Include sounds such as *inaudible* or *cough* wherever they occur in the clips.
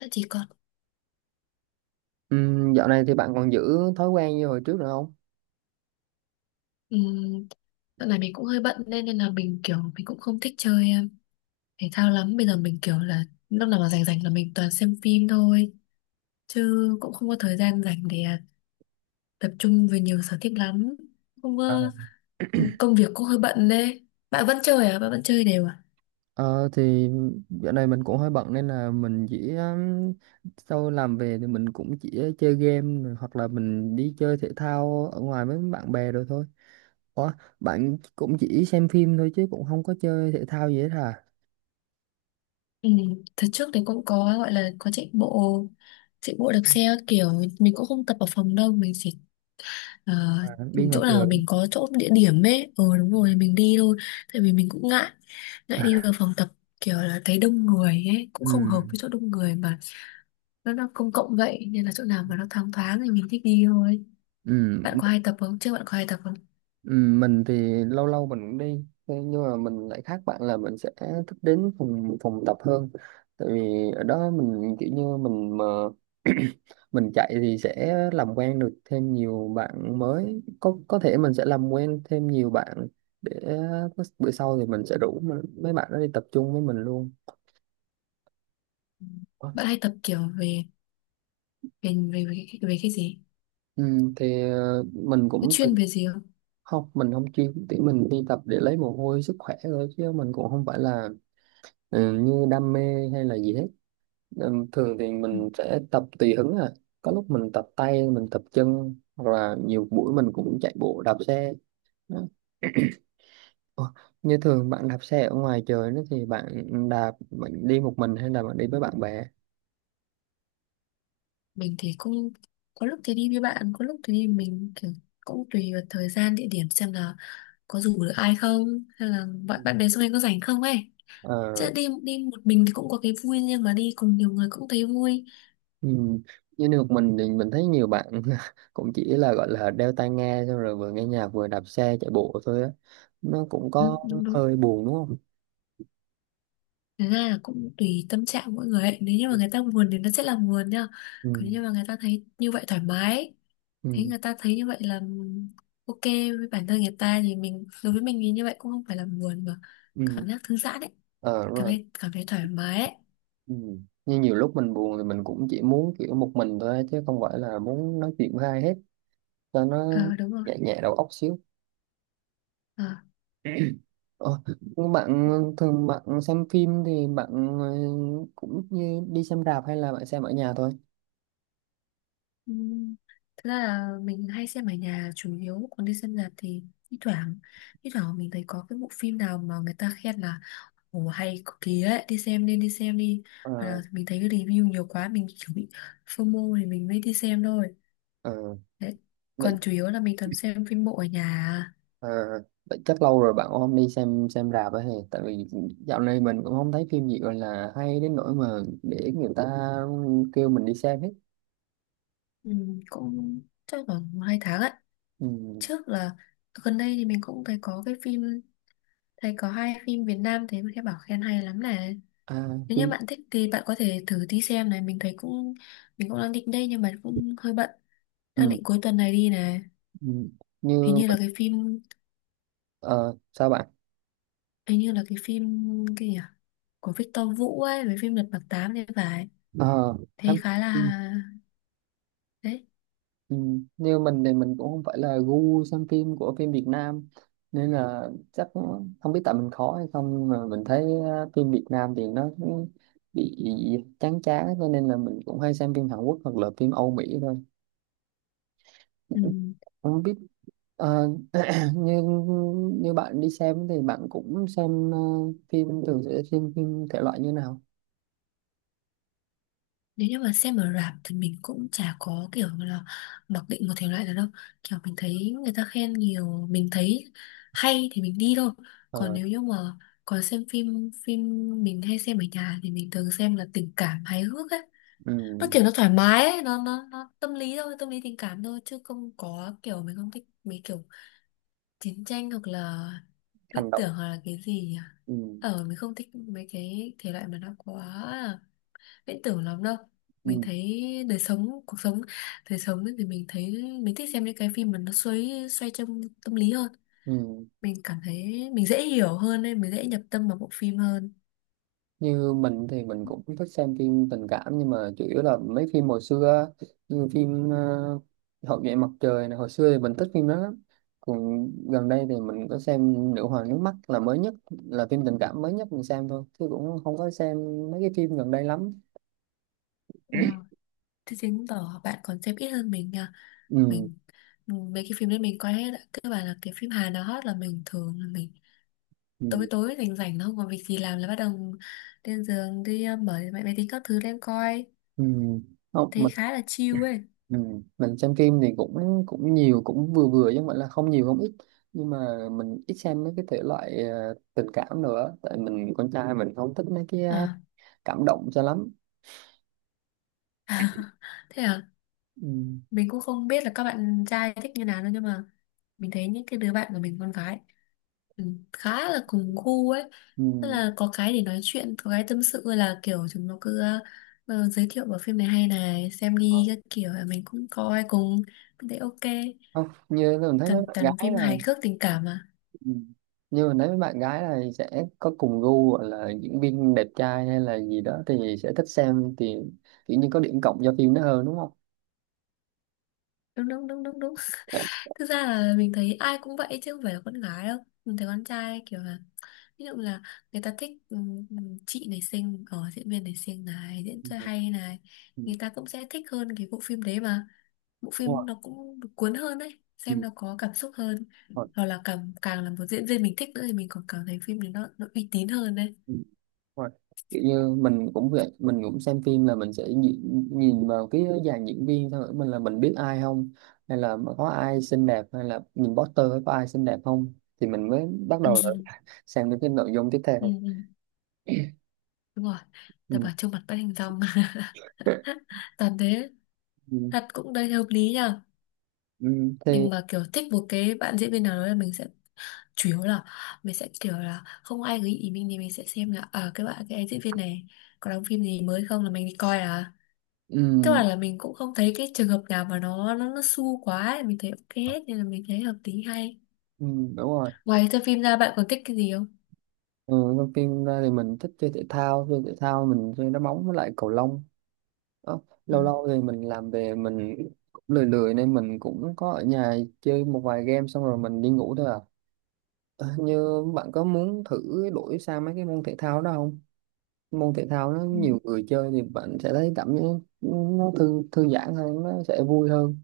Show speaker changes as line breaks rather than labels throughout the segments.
Thế chỉ còn.
Dạo này thì bạn còn giữ thói quen như hồi trước nữa không?
um, Dạo này mình cũng hơi bận nên nên là mình kiểu mình cũng không thích chơi thể thao lắm. Bây giờ mình kiểu là lúc nào mà rảnh rảnh là mình toàn xem phim thôi chứ cũng không có thời gian rảnh để tập trung về nhiều sở thích lắm. Không
À.
có công việc cũng hơi bận đấy. Bạn vẫn chơi à? Bạn vẫn chơi đều à?
Ờ thì dạo này mình cũng hơi bận nên là mình chỉ sau làm về thì mình cũng chỉ chơi game rồi, hoặc là mình đi chơi thể thao ở ngoài với bạn bè rồi thôi. Ủa, bạn cũng chỉ xem phim thôi chứ cũng không có chơi thể thao gì hết hả?
Ừ, thật trước thì cũng có gọi là có chạy bộ đạp xe các kiểu, mình cũng không tập ở phòng đâu, mình chỉ Ờ,
À, đi ngoài
chỗ
trời.
nào mình có chỗ địa điểm ấy, đúng rồi mình đi thôi. Tại vì mình cũng ngại ngại đi vào
*laughs*
phòng tập, kiểu là thấy đông người ấy, cũng
Ừ.
không hợp với chỗ đông người, mà nó công cộng vậy, nên là chỗ nào mà nó thoáng thoáng thì mình thích đi thôi.
Ừ.
Bạn có hay tập không, trước bạn có hay tập không?
Ừ, mình thì lâu lâu mình cũng đi. Thế nhưng mà mình lại khác bạn là mình sẽ thích đến phòng phòng tập hơn, tại vì ở đó mình kiểu như mình mà *clears throat* mình chạy thì sẽ làm quen được thêm nhiều bạn mới, có thể mình sẽ làm quen thêm nhiều bạn để bữa sau thì mình sẽ rủ mấy bạn đó đi tập trung với mình luôn.
Ừ. Bạn hay tập kiểu về về cái gì,
Ừ, thì mình
có
cũng từng-
chuyên về gì không?
Không, mình không chuyên, thì mình đi tập để lấy mồ hôi sức khỏe thôi, chứ mình cũng không phải là, ừ, như đam mê hay là gì hết. Ừ, thường thì
Ừ.
mình sẽ tập tùy hứng à, có lúc mình tập tay, mình tập chân, hoặc là nhiều buổi mình cũng chạy bộ đạp xe. Đó. Ủa, như thường bạn đạp xe ở ngoài trời đó, thì bạn đạp, bạn đi một mình hay là bạn đi với bạn bè?
Mình thì cũng có lúc thì đi với bạn, có lúc thì đi mình kiểu, cũng tùy vào thời gian địa điểm, xem là có rủ được ai không, hay là bạn bạn bè xung quanh có rảnh không ấy. Chứ
Ờ,
đi đi một mình thì cũng có cái vui riêng, mà đi cùng nhiều người cũng thấy vui.
ừ. Như được, mình thì mình thấy nhiều bạn *laughs* cũng chỉ là gọi là đeo tai nghe xong rồi vừa nghe nhạc vừa đạp xe chạy bộ thôi á, nó cũng
Ừ,
có
đúng đúng.
hơi buồn đúng không?
Thế ra là cũng tùy tâm trạng mỗi người ấy. Nếu như
Ừ.
mà người ta buồn thì nó sẽ là buồn nha.
Ừ.
Còn nếu như mà người ta thấy như vậy thoải mái ấy, thấy
Ừ.
người ta thấy như vậy là ok với bản thân người ta, thì mình, đối với mình thì như vậy cũng không phải là buồn, mà
Ừ.
cảm giác thư giãn ấy,
Ờ,
cảm
rồi.
thấy cảm thấy thoải mái ấy.
Ừ. Như nhiều lúc mình buồn thì mình cũng chỉ muốn kiểu một mình thôi á, chứ không phải là muốn nói chuyện với ai hết, cho nó
Ờ đúng rồi.
nhẹ nhẹ đầu óc xíu.
Ờ.
Ờ, nhưng bạn, thường bạn xem phim thì bạn, cũng như đi xem rạp hay là bạn xem ở nhà thôi?
Ừ. Thật ra là mình hay xem ở nhà chủ yếu, còn đi xem rạp thì thi thoảng, thi thoảng mình thấy có cái bộ phim nào mà người ta khen là ồ, hay cực kỳ ấy, đi xem nên đi xem đi,
Ờ,
hoặc là mình thấy cái review nhiều quá mình kiểu bị FOMO thì mình mới đi xem thôi
ờ,
đấy,
vậy.
còn chủ yếu là mình toàn xem phim bộ ở nhà à.
ờ, Vậy chắc lâu rồi bạn cũng không đi xem rạp ấy hề. Tại vì dạo này mình cũng không thấy phim gì gọi là hay đến nỗi mà để người ta kêu mình đi xem hết.
Ừ, cũng chắc khoảng một hai tháng ấy,
Ừ.
trước là, gần đây thì mình cũng thấy có cái phim, thấy có hai phim Việt Nam, thấy các bảo khen hay lắm này.
À,
Nếu như
phim.
bạn thích thì bạn có thể thử đi xem này, mình thấy cũng, mình cũng đang định đây nhưng mà cũng hơi bận, đang
Ừ.
định cuối tuần này đi này.
Ừ.
Hình
Như,
như là cái phim,
ờ, sao bạn.
hình như là cái phim kia à? Của Victor Vũ ấy, với phim Lật Mặt Tám thì phải,
Ờ,
thấy
em-
khá
ừ,
là, đấy.
ừ. Như mình thì mình cũng không phải là gu xem phim của phim Việt Nam, nên là chắc, không biết tại mình khó hay không, nhưng mà mình thấy, phim Việt Nam thì nó cũng bị chán chán, cho nên là mình cũng hay xem phim Hàn Quốc hoặc là phim Âu Mỹ thôi.
Ừ.
*laughs* Không biết. ờ, *clears throat* như như bạn đi xem thì bạn cũng xem, phim, thường sẽ xem phim thể loại như nào?
Nếu như mà xem ở rạp thì mình cũng chả có kiểu là mặc định một thể loại nào đâu, kiểu mình thấy người ta khen nhiều, mình thấy hay thì mình đi thôi. Còn
Ờ,
nếu như mà, còn xem phim phim mình hay xem ở nhà thì mình thường xem là tình cảm hài hước ấy, nó
ừ,
kiểu nó thoải mái ấy, nó tâm lý thôi, tâm lý tình cảm thôi, chứ không có kiểu, mình không thích mấy kiểu chiến tranh hoặc là
hành
viễn
động.
tưởng, hoặc là cái gì nhỉ,
Ừ,
mình không thích mấy cái thể loại mà nó quá viễn tưởng lắm đâu. Mình
ừ,
thấy đời sống, cuộc sống, đời sống thì mình thấy mình thích xem những cái phim mà nó xoay, xoay trong tâm lý hơn,
ừ.
mình cảm thấy mình dễ hiểu hơn nên mình dễ nhập tâm vào bộ phim hơn.
Như mình thì mình cũng thích xem phim tình cảm, nhưng mà chủ yếu là mấy phim hồi xưa á, như phim, Hậu duệ mặt trời này, hồi xưa thì mình thích phim đó lắm. Còn gần đây thì mình có xem Nữ hoàng nước mắt là mới nhất, là phim tình cảm mới nhất mình xem thôi chứ cũng không có xem mấy cái phim gần đây lắm.
Ờ, thế chứng tỏ bạn còn xem ít hơn mình nha,
Ừ.
mình mấy cái phim đấy mình coi hết ạ, các bạn là cái phim Hàn nào hot là mình thường là mình tối
Ừ.
tối rảnh rảnh nó không còn việc gì làm là bắt đầu lên giường đi, mở máy máy tính các thứ lên coi,
Ừ. Không,
thấy
mình.
khá là chill ấy.
Ừ. Mình xem phim thì cũng cũng nhiều, cũng vừa vừa, chứ không phải là không nhiều không ít, nhưng mà mình ít xem mấy cái thể loại, tình cảm nữa, tại mình con trai mình không thích mấy cái
À.
cảm động cho lắm.
*laughs* Thế à,
Ừ.
mình cũng không biết là các bạn trai thích như nào đâu, nhưng mà mình thấy những cái đứa bạn của mình con gái, ừ, khá là cùng gu ấy,
Ừ.
tức là có cái để nói chuyện, có cái tâm sự, là kiểu chúng nó cứ giới thiệu bộ phim này hay này, xem đi các kiểu, mình cũng coi cùng, mình thấy ok,
Không, như mình thấy mấy
toàn
bạn
toàn
gái
phim
là.
hài cước tình cảm mà.
Ừ. Như mình thấy mấy bạn gái là sẽ có cùng gu, gọi là diễn viên đẹp trai hay là gì đó thì sẽ thích xem, thì kiểu như có điểm cộng cho phim đó hơn đúng không?
Đúng đúng đúng đúng đúng.
Dạ.
Thực ra là mình thấy ai cũng vậy chứ không phải là con gái đâu. Mình thấy con trai kiểu là, ví dụ là người ta thích chị này xinh, diễn viên này xinh này, diễn xuất
Ừ.
hay này,
Ừ.
người ta cũng sẽ thích hơn cái bộ phim đấy mà. Bộ
Đúng rồi.
phim nó cũng cuốn hơn đấy,
Ừ.
xem
Đúng
nó có cảm xúc hơn.
rồi.
Hoặc là càng càng là một diễn viên mình thích nữa thì mình còn cảm thấy phim đấy nó uy tín hơn đấy.
Ừ. Đúng rồi. Kiểu như mình cũng vậy, mình cũng xem phim là mình sẽ nhìn vào cái dàn diễn viên thôi, mình là mình biết ai không, hay là có ai xinh đẹp, hay là nhìn poster có ai xinh đẹp không, thì mình mới bắt
Ừ,
đầu là
ừ,
sang đến cái nội dung tiếp
ừ,
theo.
ừ, đúng rồi. Ta
Ừ.
bảo trông mặt bắt hình dong, *laughs* toàn thế.
Ừ.
Thật cũng đây hợp lý nhờ.
Ừ. Thì.
Mình mà kiểu thích một cái bạn diễn viên nào đó là mình sẽ, chủ yếu là mình sẽ kiểu là không ai gợi ý mình thì mình sẽ xem là các bạn, cái em diễn viên này có đóng phim gì mới không là mình đi coi à, tức
Ừ.
là mình cũng không thấy cái trường hợp nào mà nó su quá ấy, mình thấy ok hết nên là mình thấy hợp lý hay.
Ừ. Đúng rồi.
Ngoài xem phim ra bạn còn thích cái gì không?
Ừ. Đầu tiên ra thì mình thích chơi thể thao, chơi thể thao mình chơi đá bóng với lại cầu lông. Đó. Lâu lâu thì mình làm về, mình cũng lười lười nên mình cũng có ở nhà chơi một vài game xong rồi mình đi ngủ thôi à. Ờ, như bạn có muốn thử đổi sang mấy cái môn thể thao đó không? Môn thể thao nó
Ừ.
nhiều người chơi thì bạn sẽ thấy cảm giác nó thư thư giãn hơn, nó sẽ vui hơn.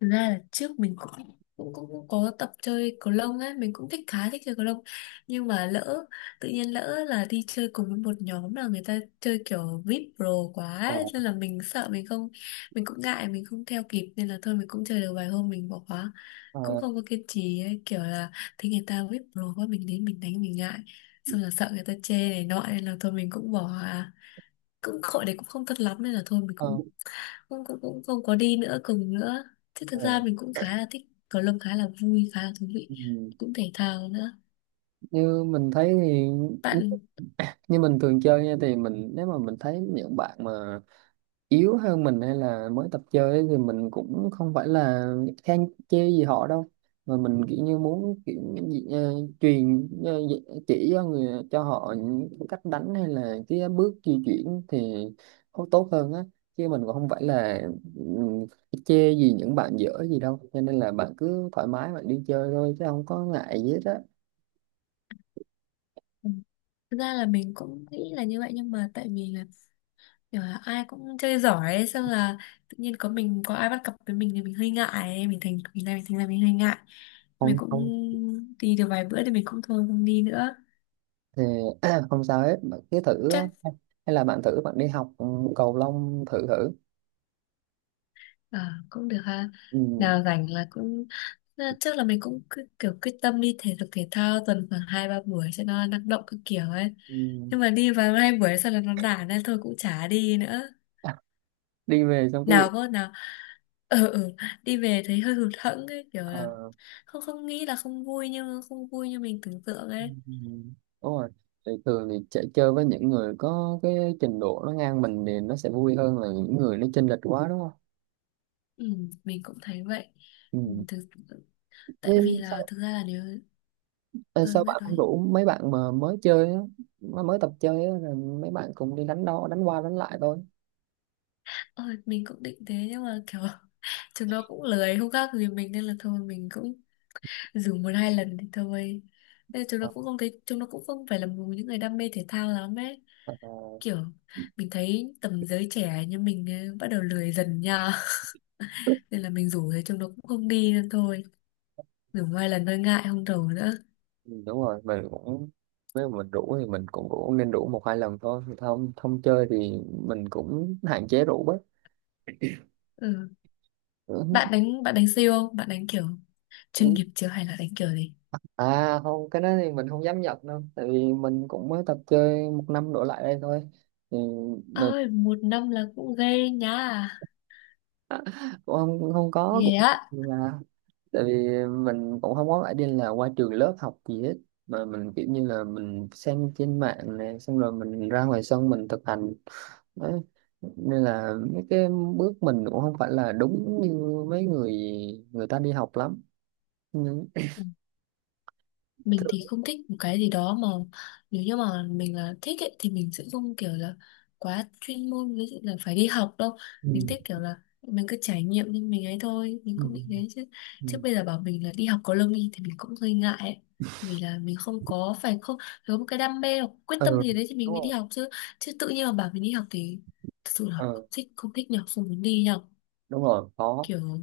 Thực ra là trước mình cũng có tập chơi cầu lông ấy, mình cũng thích, khá thích chơi cầu lông, nhưng mà lỡ, tự nhiên lỡ là đi chơi cùng với một nhóm là người ta chơi kiểu VIP pro quá
Ờ,
ấy, nên là mình sợ mình không, mình cũng ngại, mình không theo kịp, nên là thôi mình cũng chơi được vài hôm mình bỏ khóa,
ờ,
cũng không có kiên trì ấy, kiểu là thấy người ta VIP pro quá, mình đến mình đánh mình ngại, xong là sợ người ta chê này nọ nên là thôi mình cũng bỏ à. Cũng hội đấy cũng không tốt lắm nên là thôi mình
ờ,
cũng cũng cũng cũng không có đi nữa, cùng nữa, chứ
ờ.
thực ra mình cũng khá là thích cầu lông, khá là vui, khá là thú vị,
Ừ.
cũng thể thao nữa.
Như mình thấy thì,
Bạn,
như mình thường chơi nha, thì mình, nếu mà mình thấy những bạn mà yếu hơn mình hay là mới tập chơi ấy, thì mình cũng không phải là khen chê gì họ đâu, mà mình kiểu như muốn kiểu gì- ờ, truyền ờ, chỉ cho người, cho họ những cách đánh hay là cái bước di chuyển thì tốt tốt hơn á, chứ mình cũng không phải là, ừ, chê gì những bạn dở gì đâu, cho nên là bạn cứ thoải mái bạn đi chơi thôi chứ không có ngại gì hết á.
ừ, thực ra là mình cũng nghĩ là như vậy, nhưng mà tại vì là kiểu là ai cũng chơi giỏi ấy, xong là tự nhiên có mình, có ai bắt cặp với mình thì mình hơi ngại ấy, mình thành, mình ra, mình thành ra mình hơi ngại, mình cũng
Không
đi được vài bữa thì mình cũng thôi không đi nữa.
thì *clears throat* không sao hết, bạn cứ thử á.
Chắc
Hay là bạn thử bạn đi học, ừ, cầu lông thử thử.
à, cũng được ha.
Ừ.
Nào rảnh là cũng trước là mình cũng cứ kiểu quyết tâm đi thể dục thể thao tuần khoảng hai ba buổi cho nó năng động các kiểu ấy.
Ừ. *laughs*
Nhưng mà đi vào hai buổi sau là nó nản nên thôi cũng chả đi nữa.
À, đi về xong cái việc
Nào có nào, ừ, ừ, đi về thấy hơi hụt hẫng ấy, kiểu là
ờ,
không, không nghĩ là không vui nhưng không vui như mình tưởng tượng
ừ,
ấy.
đúng rồi. Thì thường thì chạy chơi với những người có cái trình độ nó ngang mình thì nó sẽ vui hơn là những người nó chênh lệch quá đúng không?
Ừ, mình cũng thấy vậy. Ừ,
Ừ.
thực, tại vì
Nên
là
sao,
thực ra là nếu,
ờ,
ừ,
Sao
biết
bạn không
nói,
rủ mấy bạn mà mới chơi á, mà mới tập chơi á, rồi mấy bạn cùng đi đánh, đo đánh qua đánh lại thôi?
ờ, mình cũng định thế nhưng mà kiểu *laughs* chúng nó cũng lười không khác gì mình nên là thôi mình cũng dùng một hai lần thì thôi, nên là chúng nó
Ờ,
cũng không thấy, chúng nó cũng không phải là một những người đam mê thể thao lắm ấy,
ờ.
kiểu mình thấy tầm giới trẻ như mình ấy, bắt đầu lười dần nha, *laughs* nên là mình rủ thì chúng nó cũng không đi nên thôi, dùng hai lần thôi ngại không rủ nữa.
Ừ, đúng rồi. Mình cũng, nếu mà mình rủ thì mình cũng cũng nên rủ một hai lần thôi, không không chơi thì mình cũng hạn chế rủ bớt.
Ừ.
Ừ,
Bạn đánh siêu không, bạn đánh kiểu chuyên
ừ.
nghiệp chưa hay là đánh kiểu gì?
À không, cái đó thì mình không dám nhận đâu, tại vì mình cũng mới tập chơi một năm đổ lại đây thôi, thì mình
Ơi, một năm là cũng ghê nha,
*laughs* cũng không có
ghê
cũng
á.
là, tại vì mình cũng không có phải đi là qua trường lớp học gì hết, mà mình kiểu như là mình xem trên mạng này, xong rồi mình ra ngoài sân mình thực hành. Đấy. Nên là mấy cái bước mình cũng không phải là đúng như mấy người người ta đi học lắm, nhưng
Ừ. Mình
thường.
thì không thích một cái gì đó mà, nếu như mà mình là thích ấy, thì mình sẽ không kiểu là quá chuyên môn, ví dụ là phải đi học đâu, mình
Ừ.
thích kiểu là mình cứ trải nghiệm nhưng mình ấy thôi, mình
Ừ.
cũng bị thế chứ,
Ừ.
chứ bây giờ bảo mình là đi học có lương đi thì mình cũng hơi ngại ấy, vì là mình không có phải, không có một cái đam mê hoặc quyết tâm gì đấy thì mình
Đúng
mới đi
rồi.
học chứ, chứ tự nhiên mà bảo mình đi học thì thật sự là
Ờ,
không thích, không thích nhở, không muốn đi nhở,
đúng rồi có.
kiểu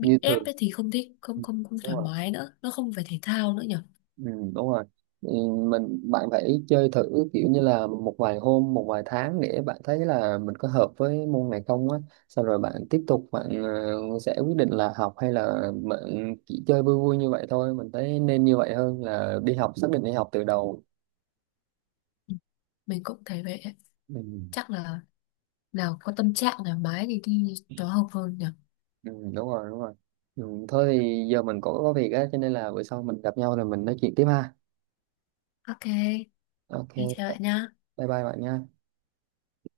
Như
ép
thường.
ấy thì không thích, không
Ừ,
không không
đúng
thoải
rồi.
mái nữa, nó không phải thể thao nữa nhở.
Ừ, đúng rồi. Ừ, mình, bạn phải chơi thử kiểu như là một vài hôm, một vài tháng để bạn thấy là mình có hợp với môn này không á, xong rồi bạn tiếp tục bạn, sẽ quyết định là học hay là bạn chỉ chơi vui vui như vậy thôi, mình thấy nên như vậy hơn là đi học xác định đi học từ đầu.
Ừ, mình cũng thấy vậy,
Ừ,
chắc là nào có tâm trạng thoải mái thì đi nó hợp hơn nhỉ.
ừ, đúng rồi đúng rồi. Ừ, thôi thì giờ mình cũng có việc á, cho nên là bữa sau mình gặp nhau rồi mình nói chuyện tiếp ha.
Ok,
Ok.
đi chơi lại nhá.
Bye bye bạn nha.